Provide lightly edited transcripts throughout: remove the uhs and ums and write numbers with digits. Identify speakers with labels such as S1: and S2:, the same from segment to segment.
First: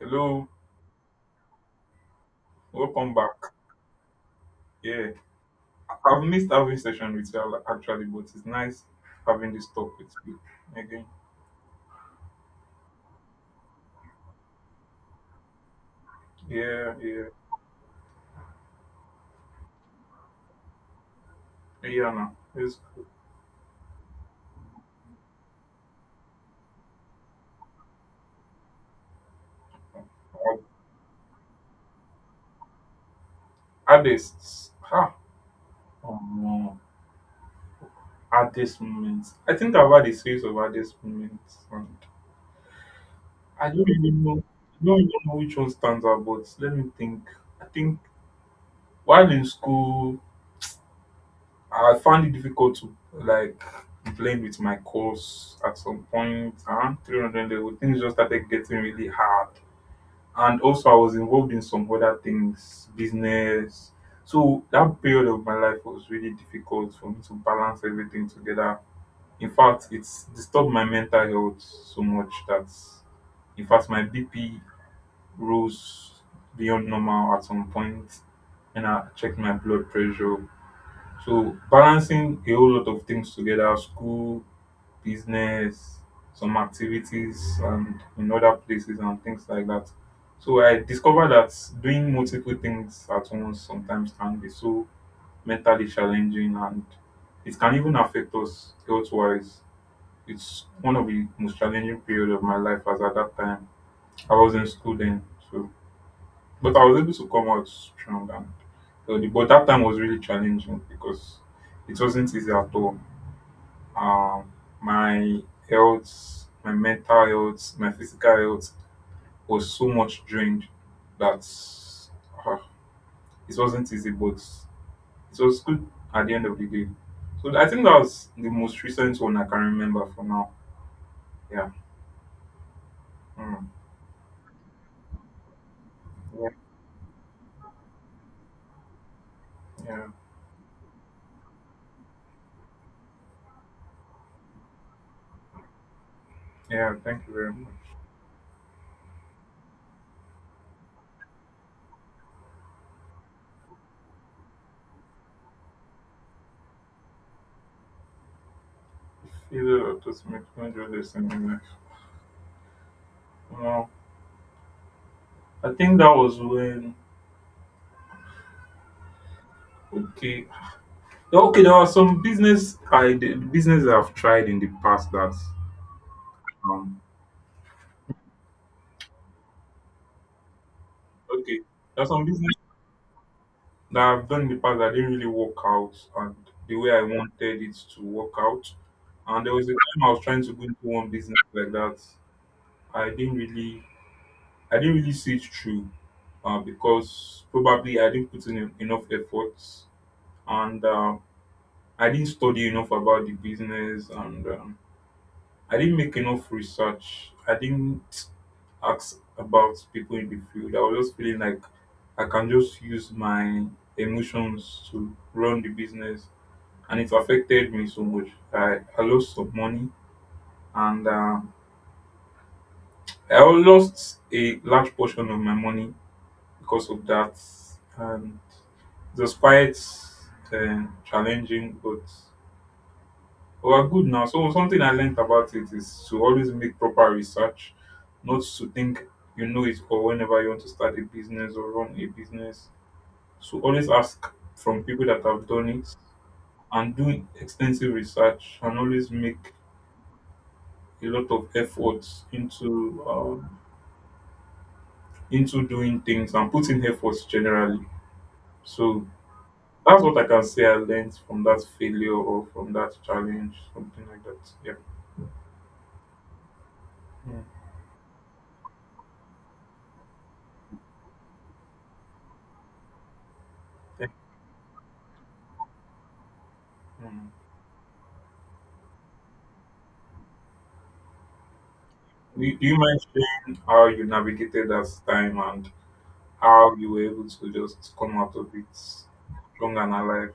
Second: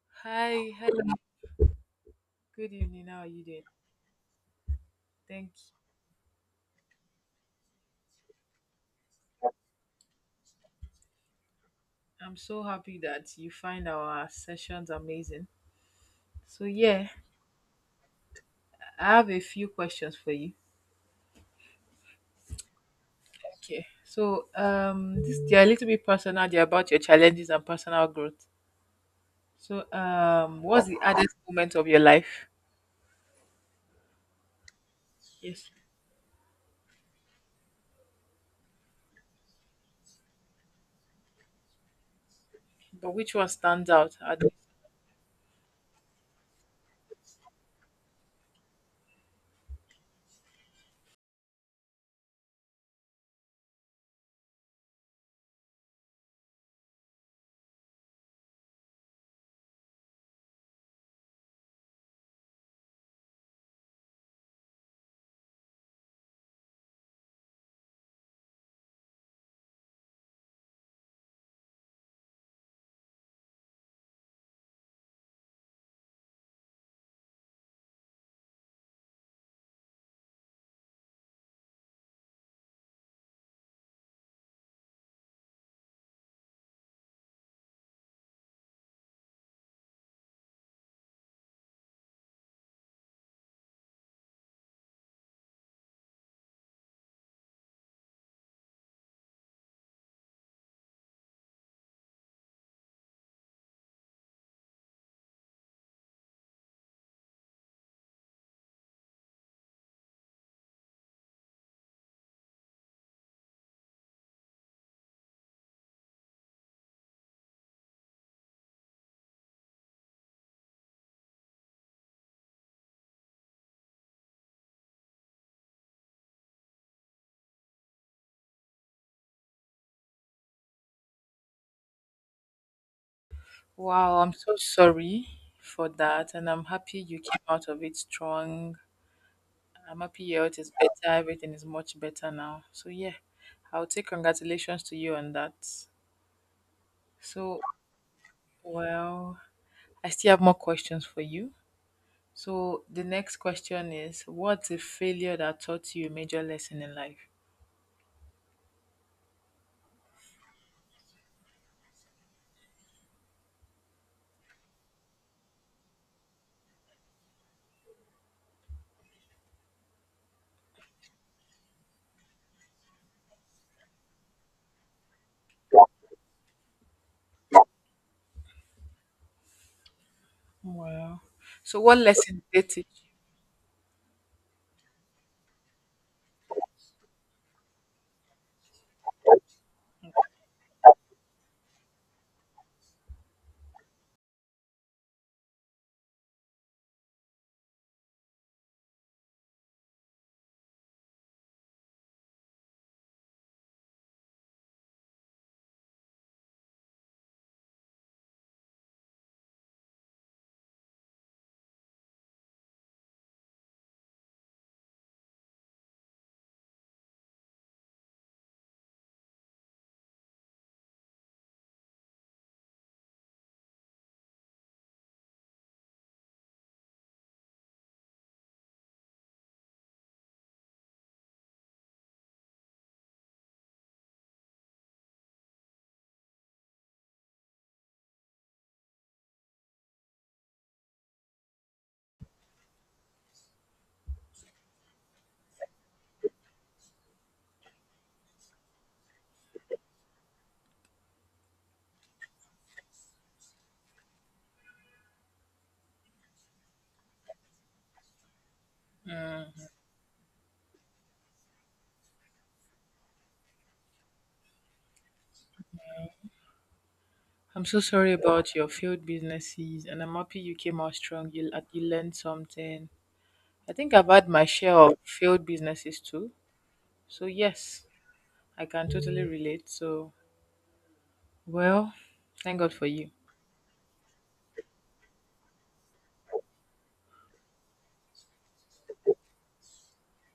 S1: Hello,
S2: Hi, hi. Good evening.
S1: welcome
S2: How are you
S1: back.
S2: doing?
S1: Yeah,
S2: Thank you.
S1: I've missed having session with you actually, but it's nice having this talk with you again.
S2: I'm so happy that you find our sessions amazing. So
S1: Yeah,
S2: yeah,
S1: yeah,
S2: I have a few questions for you.
S1: yeah. Now, it's
S2: Okay. So this they're a little bit personal, they're about your challenges and personal growth. So what's the hardest moment of your life?
S1: hardest. Ha.
S2: Yes.
S1: Oh no, hardest moments. I think I've had a series of hardest moments, and
S2: But which one
S1: I don't
S2: stands out?
S1: even know, I don't even know which one stands out. But let me think. I think while in school, I found it difficult to like blend with my course at some point around 300 level. Things just started getting really hard. And also, I was involved in some other things, business. So, that period of my life was really difficult for me to balance everything together. In fact, it's disturbed my mental health so much that, in fact, my BP rose beyond normal at some point, and I checked my blood pressure. So balancing a whole lot of things together, school, business, some activities and in other places and things like that. So I discovered that doing multiple things at once sometimes can be so mentally challenging and it can even affect us health wise. It's one of the most challenging period of my life as at that time. I was in school then, so but I was able to come out strong and healthy. But that time was really challenging because it wasn't easy at all um, my health, my mental health, my physical health was so much drained that uh, it wasn't easy, but it was good at the end of the day. So I think that was the most recent one I can remember for now. Yeah. Mm.
S2: Wow, I'm so sorry for that, and
S1: Yeah.
S2: I'm happy you came out of it strong. I'm
S1: Yeah.
S2: happy your health is better. Everything is much better now. So yeah, I'll take congratulations to you on that.
S1: Yeah. Thank you very
S2: So
S1: much.
S2: well, I still have more questions for you. So the next question is, what's a failure that taught you a major lesson in life?
S1: Either of those make me do this in my life. Well, I think that was when. Okay. Yeah, Okay. There are some business I've tried in the past that um
S2: Well,
S1: Okay.
S2: so what
S1: There are some
S2: lesson
S1: business
S2: did it teach you?
S1: that I've done in the past that didn't really work out and the way I wanted it to work out. And there was a time I was trying to go into one business like that. I didn't really I didn't really see it through because probably I didn't put in enough efforts and I didn't study enough about the business and I didn't make enough research. I didn't ask about people in the field. I was just feeling like I can just use my emotions to run the business, and it affected me so much. I lost some money, and I lost a large portion of my money because of that. And it was quite challenging, but. But we're good now. So something I learned about it is to always make proper research, not to think you know it all whenever you want to start a business or run a business. So always ask from people that have done it and do extensive research and always make a lot of efforts into doing things and putting efforts generally. So
S2: Mm,
S1: that's what I can say I learned from that failure or from that challenge, something like that. Yeah. Mm.
S2: I'm so sorry about your failed businesses, and I'm happy you came out strong. You learned something. I think I've
S1: Thank-
S2: had my share of failed businesses too. So
S1: mm.
S2: yes, I can totally relate. So well,
S1: Do you
S2: thank
S1: do
S2: God
S1: you
S2: for
S1: mind
S2: you.
S1: sharing how you navigated that time and how you were able to just come out of it strong and alive?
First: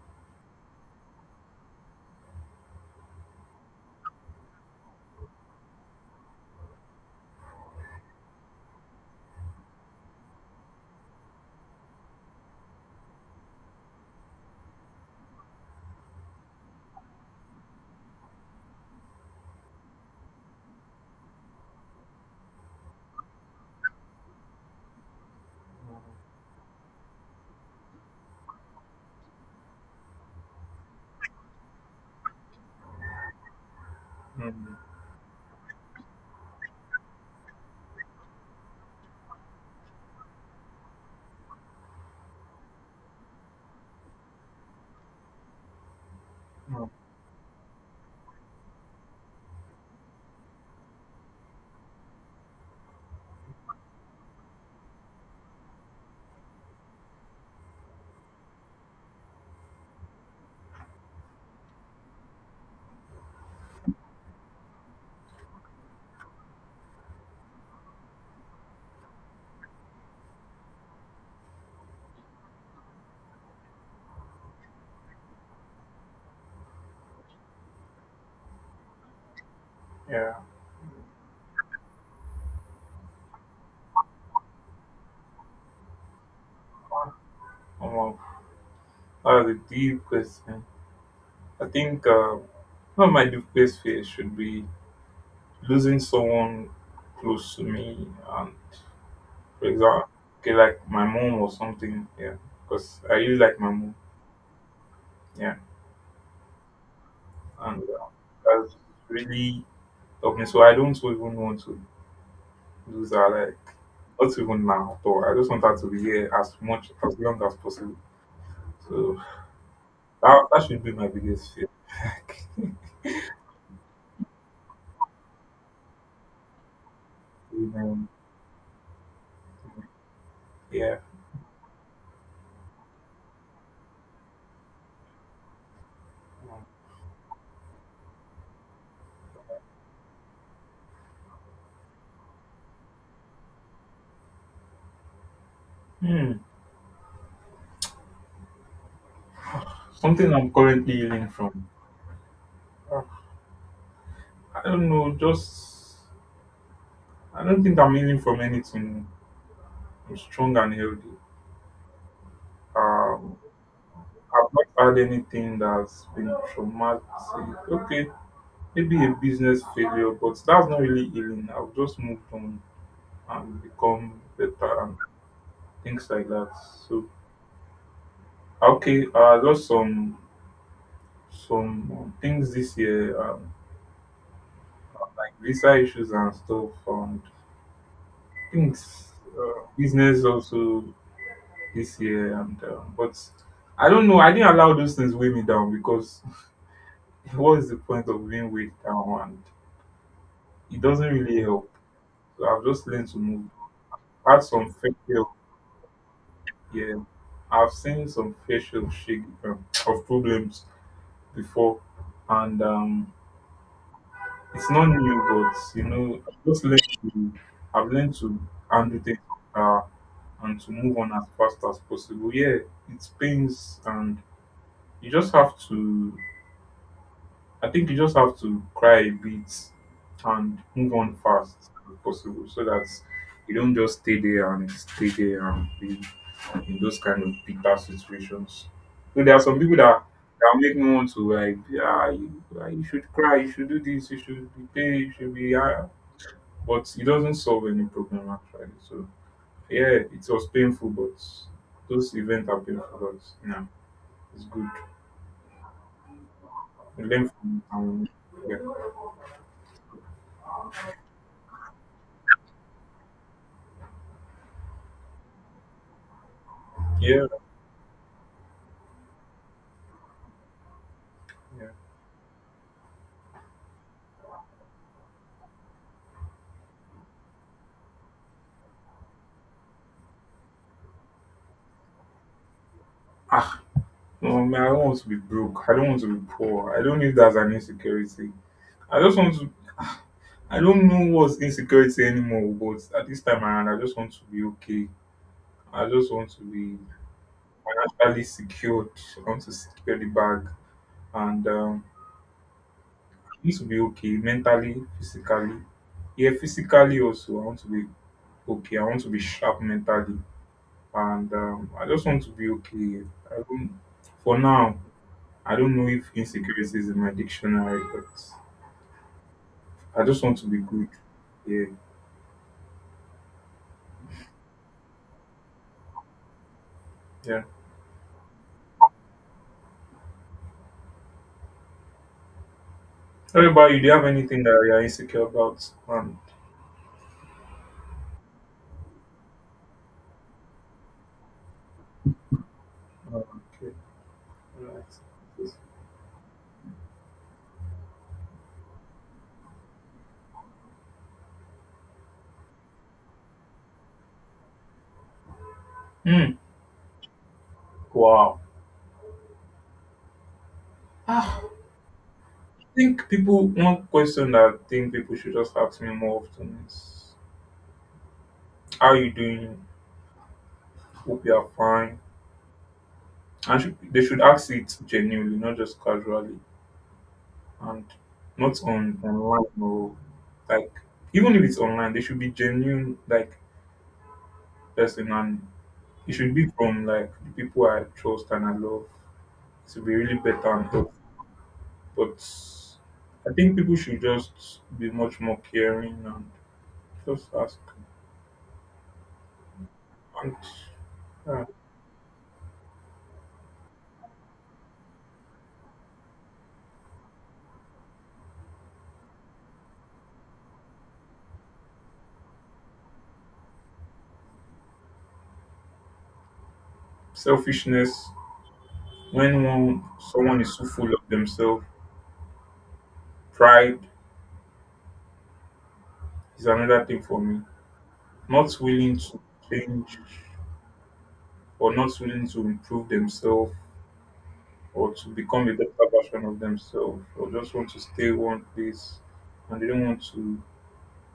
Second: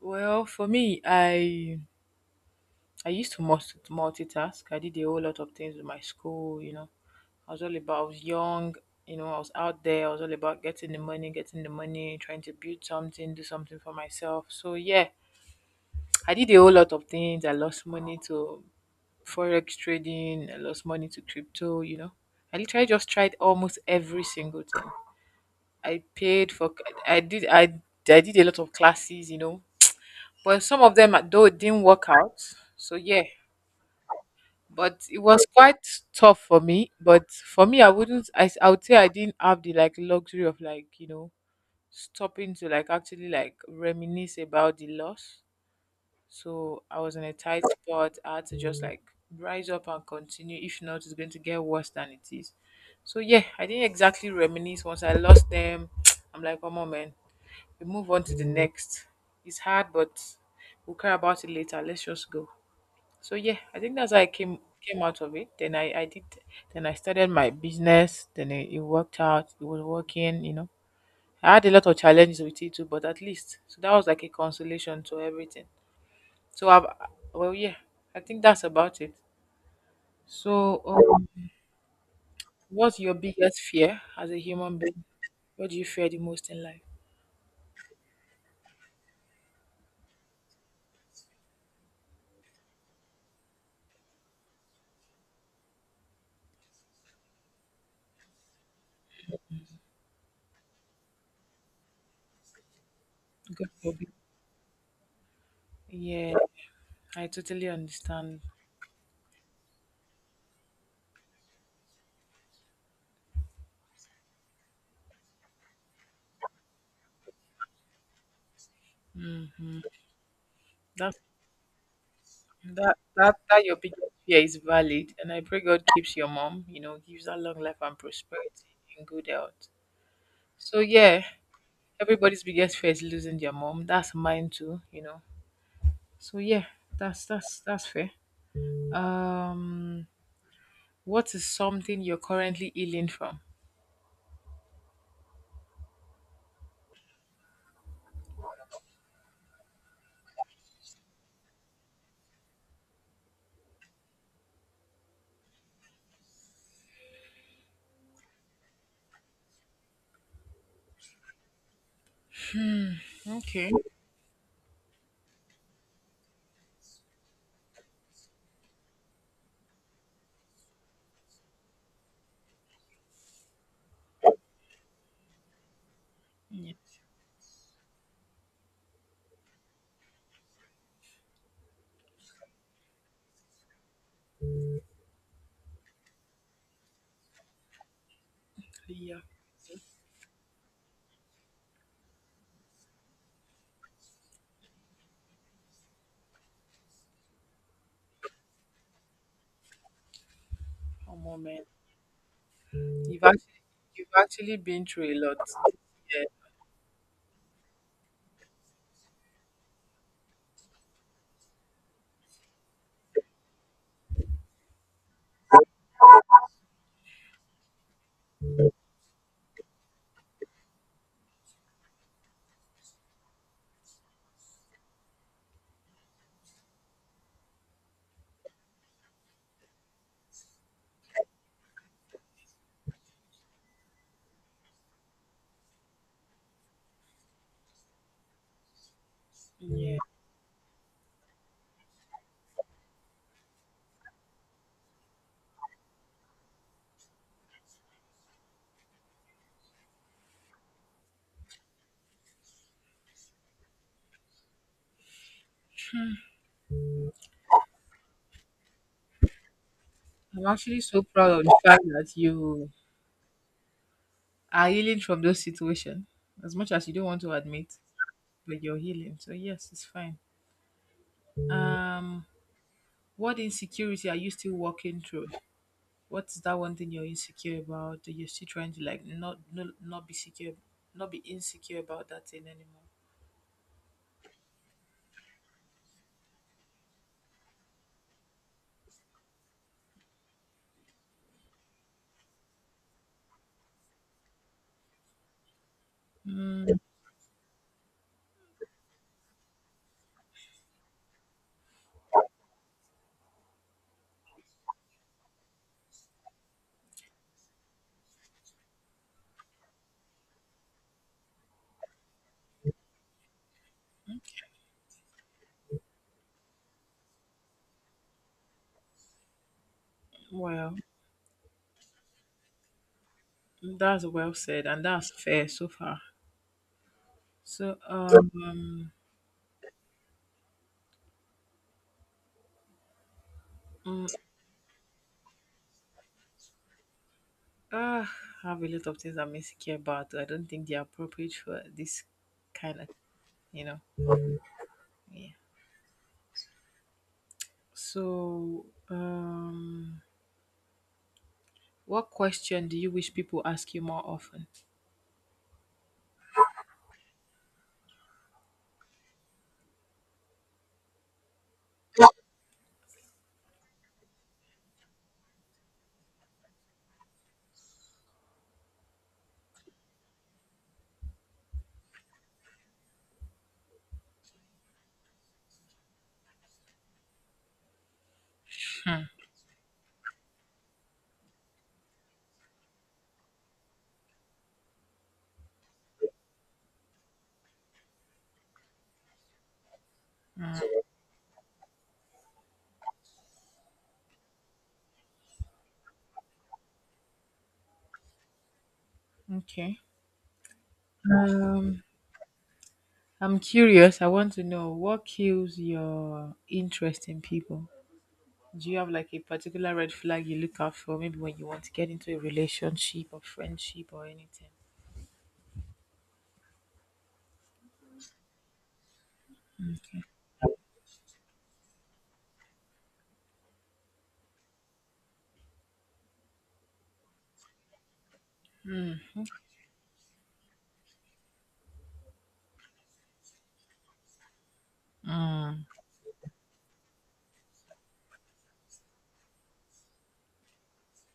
S2: Well, for me, I used to multitask. I did a whole lot of things with my school, I was young, I was out there, I was all about getting the money, trying to build something, do something for myself. So yeah, I did a whole lot of things. I lost money to forex trading, I lost money to crypto. I literally just tried almost every single thing. I paid for I did I I did a lot of classes, but some of them, though, it didn't work out. So yeah,
S1: mm
S2: but it was quite tough for me. But for me, I wouldn't. I would say I didn't have the, like, luxury of, like, stopping to, like, actually, like, reminisce about the loss. So
S1: mm.
S2: I was in a tight spot. I had to just like rise up and continue. If not, it's going to get worse than it is. So yeah, I didn't exactly reminisce once I lost them. I'm like, come on, man, we move on to the next. It's hard, but we'll care about it later. Let's just go. So yeah, I think that's how I came out of it. Then I started my business. Then it worked out. It was working, I had a lot of challenges with it too, but at least so that was like a consolation to everything. So I've, well, yeah, I think that's about it.
S1: Yeah,
S2: So what's your biggest fear as a human being? What do you fear the most in life?
S1: um, that was a deep question. I think one of my deepest fears should be losing someone close to me. And for example, okay, like my mom or something. Yeah, because I really like
S2: God
S1: my mom.
S2: forbid.
S1: Yeah,
S2: Yeah, I totally
S1: and
S2: understand.
S1: that's really helped me. So I don't even want to lose her. Like not even now, though. I just want her to be here as much as long as possible. So that should be my
S2: that's
S1: biggest fear. Like,
S2: That that your biggest fear is valid, and I pray God keeps your mom. You know, gives her long life and prosperity and good health. So
S1: yeah.
S2: yeah, everybody's biggest fear is losing their mom. That's mine too. You know. So yeah, that's that's fair. Um, what is something you're currently healing from?
S1: Hmm. Something I'm currently healing from. Uh, I don't know. Just I don't think I'm healing from anything. I'm strong and healthy. Um,
S2: Okay.
S1: I've not had anything that's been traumatic. Okay, maybe a business failure, but that's not really healing. I've just moved on and become better and things like that.
S2: Yes.
S1: So Okay, I lost some things this year, like visa issues and stuff, and things
S2: Yeah.
S1: business also this year. And but I don't know. I didn't allow those things weigh me down because what is the point of being weighed down? And it doesn't
S2: Oh,
S1: really
S2: moment.
S1: help. So I've just learned to
S2: You've
S1: move.
S2: actually you've
S1: Had
S2: actually
S1: some
S2: been
S1: fair
S2: through a
S1: share of-
S2: lot. Yeah.
S1: yeah. I've seen some facial shake of problems before, and it's not new, but you know, I've just learned to, I've learned to handle things uh, and to move on as fast as possible. Yeah, it pains, and you just have to. I think you just have to cry a bit and move on fast as possible, so that you don't just stay there and be in those kind of bitter situations. So there are some people
S2: Yeah.
S1: that that make me want to like, yeah, you, ah, you should cry, you should do this, you should be paid, you should be. Ah." But it doesn't solve any problem actually. So yeah, it was painful, but those events are painful, but yeah, it's good.
S2: Hmm.
S1: We learn from it and yeah,
S2: I'm actually so proud of the fact that you are healing from those situation, as much as you don't want
S1: yeah,
S2: to admit, but you're healing, so yes, it's fine.
S1: yeah.
S2: um what insecurity are you still working through? What's that one thing you're insecure about that you're still trying to, like, not be insecure about that thing anymore?
S1: Ah, no, man, I don't want to be broke. I don't want to be poor. I don't know if that's an insecurity. I just want to. Ah, I don't know what's insecurity anymore. But at this time around, I just want to be okay. I just want to be financially secured. I want to secure the bag and. Need to be okay mentally, physically, yeah physically also I want to be okay. I want to be sharp mentally and I just want to be okay. I don't, for now I don't know if insecurity is in my dictionary but I just want to be
S2: Well,
S1: good. Yeah.
S2: that's well said and that's fair so far.
S1: Yeah.
S2: So
S1: What about you? Do you have
S2: mm,
S1: anything that you're insecure about?
S2: ah, I have a lot of things I'm insecure about. I don't think they're appropriate for this kind of,
S1: Oh,
S2: you
S1: okay,
S2: know.
S1: all right.
S2: Yeah. So, what question do you wish people ask you more often?
S1: Hmm. Wow. I think people one question that I think people should just ask me more often is how are you doing, hope you are fine. And should, they should ask it genuinely, not just casually, and not on
S2: Hmm.
S1: online or like even if it's online, they should be genuine like person, and it should be from like the people I trust and I love. It should be really better and helpful. But I think people should just be much more caring and just ask.
S2: Okay.
S1: And uh,
S2: Um, I'm curious. I want to know what kills your interest in people. Do you have like a particular red flag you look out for, maybe when you want to get into a relationship or friendship or anything?
S1: selfishness, when one
S2: Okay.
S1: someone is so full of themselves, pride is another thing for me. Not
S2: Hmm.
S1: willing to change or not willing to improve themselves or to become a
S2: Mm.
S1: better version of themselves or just want to stay one place and they don't want to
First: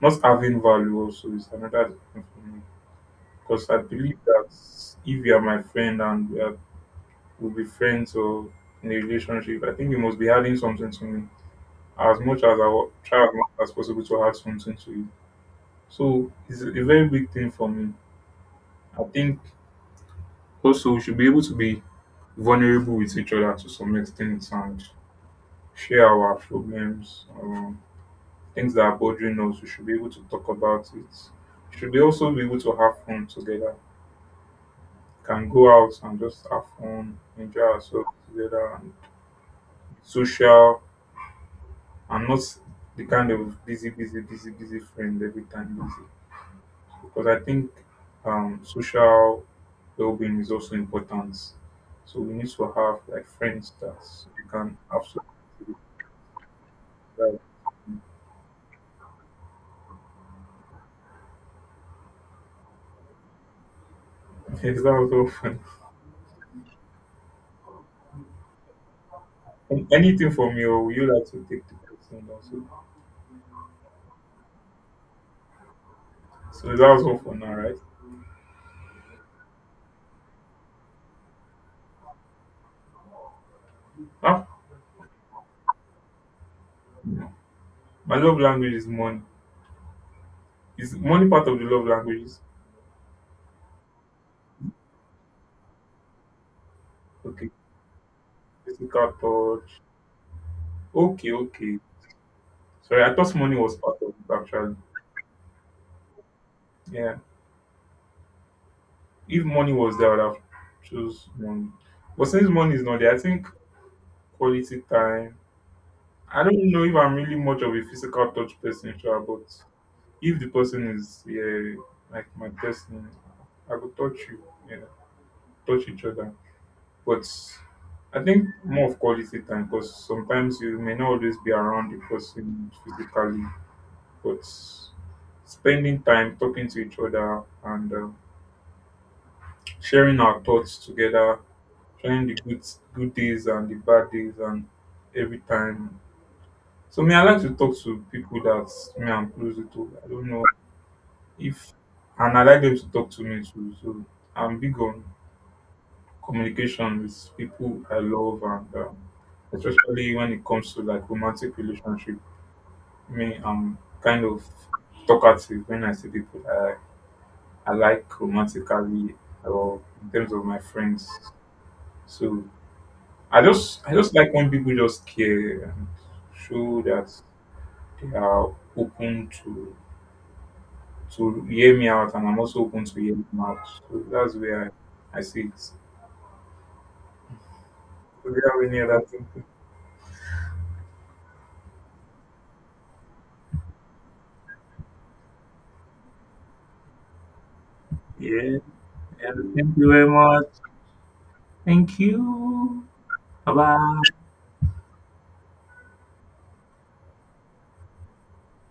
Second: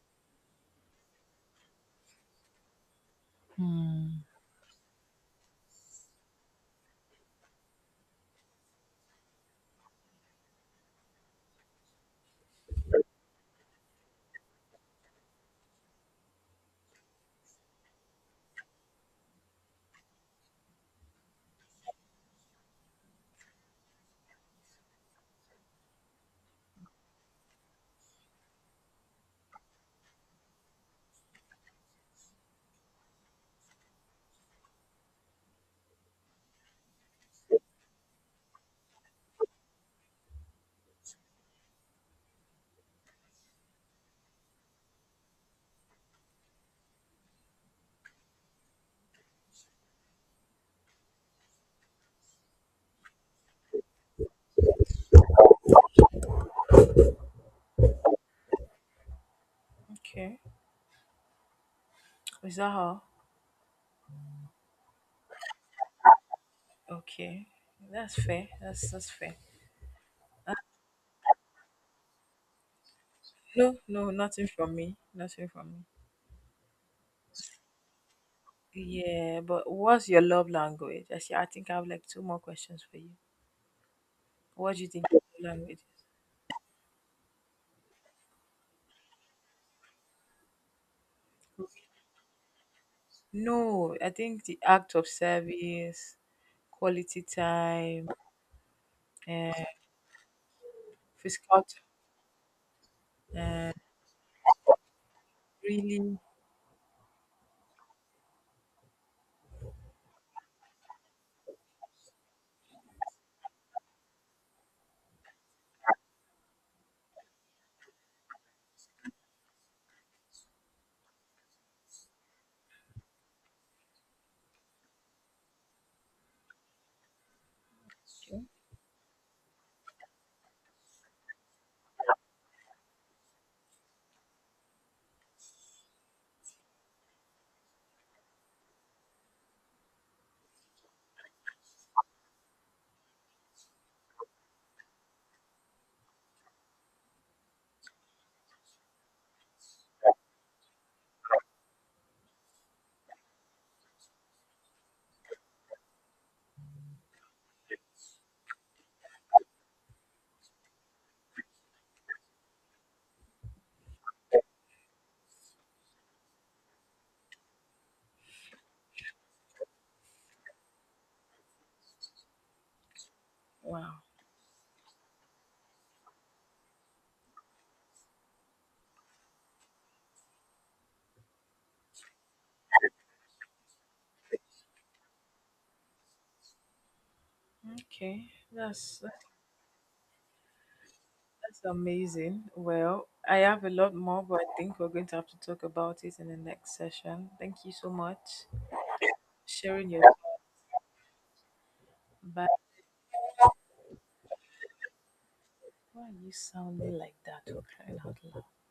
S1: not having value also is another thing for me. Because I believe
S2: Hmm.
S1: that if you are my friend and we are we'll be friends or in a relationship, I think you must be adding something to me. As much as I will try as much as possible to add something to you. So it's a very big thing for me. I think also we should be able to be vulnerable with each other to some extent and share our problems, things that are bothering us. We should be able to talk about it. We should be also be able to have fun together. Can go out and just have fun, enjoy ourselves together, and social, and not the kind of busy, busy, busy, busy friend every time busy. Because I think social well-being is also important. So we need to have like friends that you can have social.
S2: Okay. Is that all?
S1: Okay, so that was all for
S2: Okay. That's fair. That's fair.
S1: now. Anything from you, or would you like to take the question also?
S2: No, no, nothing from me. Nothing from me.
S1: So that was all for now, right?
S2: Yeah, but what's your love language? Actually, I think I have like two more questions for you.
S1: Ah,
S2: What do you think your love language is?
S1: no. My love language is money. Is money part of the love languages?
S2: No, I think the act of service, quality
S1: Okay,
S2: time,
S1: physical
S2: uh,
S1: touch. Okay,
S2: physical
S1: okay.
S2: t-
S1: Sorry, I thought money
S2: uh,
S1: was part of it actually.
S2: really.
S1: Yeah, if money was there, I would have chose money. But since money is not there, I think quality time. I don't know if I'm really much of a physical touch person, sure, but if the person is yeah, like my destiny, I could touch you, yeah, touch each other. But I think more of quality time because sometimes you may not always be around the person physically, but spending time talking to each other and sharing our thoughts together, sharing the good days and the bad days and every time. So me, I like to talk to people that me I'm close to. I don't know if and I like them to talk to me too. So I'm big on communication with people I love and especially when it comes to like romantic relationship. Me, I'm kind of talkative when I see people I like romantically or in terms of my friends. So I
S2: Wow.
S1: just like when people just care and show that they are open to hear me out and I'm also open to hear them out. So that's where I see it.
S2: Okay.
S1: Do we have any
S2: That's,
S1: other
S2: that's
S1: thing?
S2: that's amazing. Well, I have a lot more, but I think we're going to have to talk about it in the next session. Thank you so much
S1: Yeah.
S2: for
S1: Yeah. Thank you
S2: sharing your.
S1: very much. Thank
S2: Bye.
S1: you. Bye bye.
S2: Why are you sounding like that? Okay. Loud.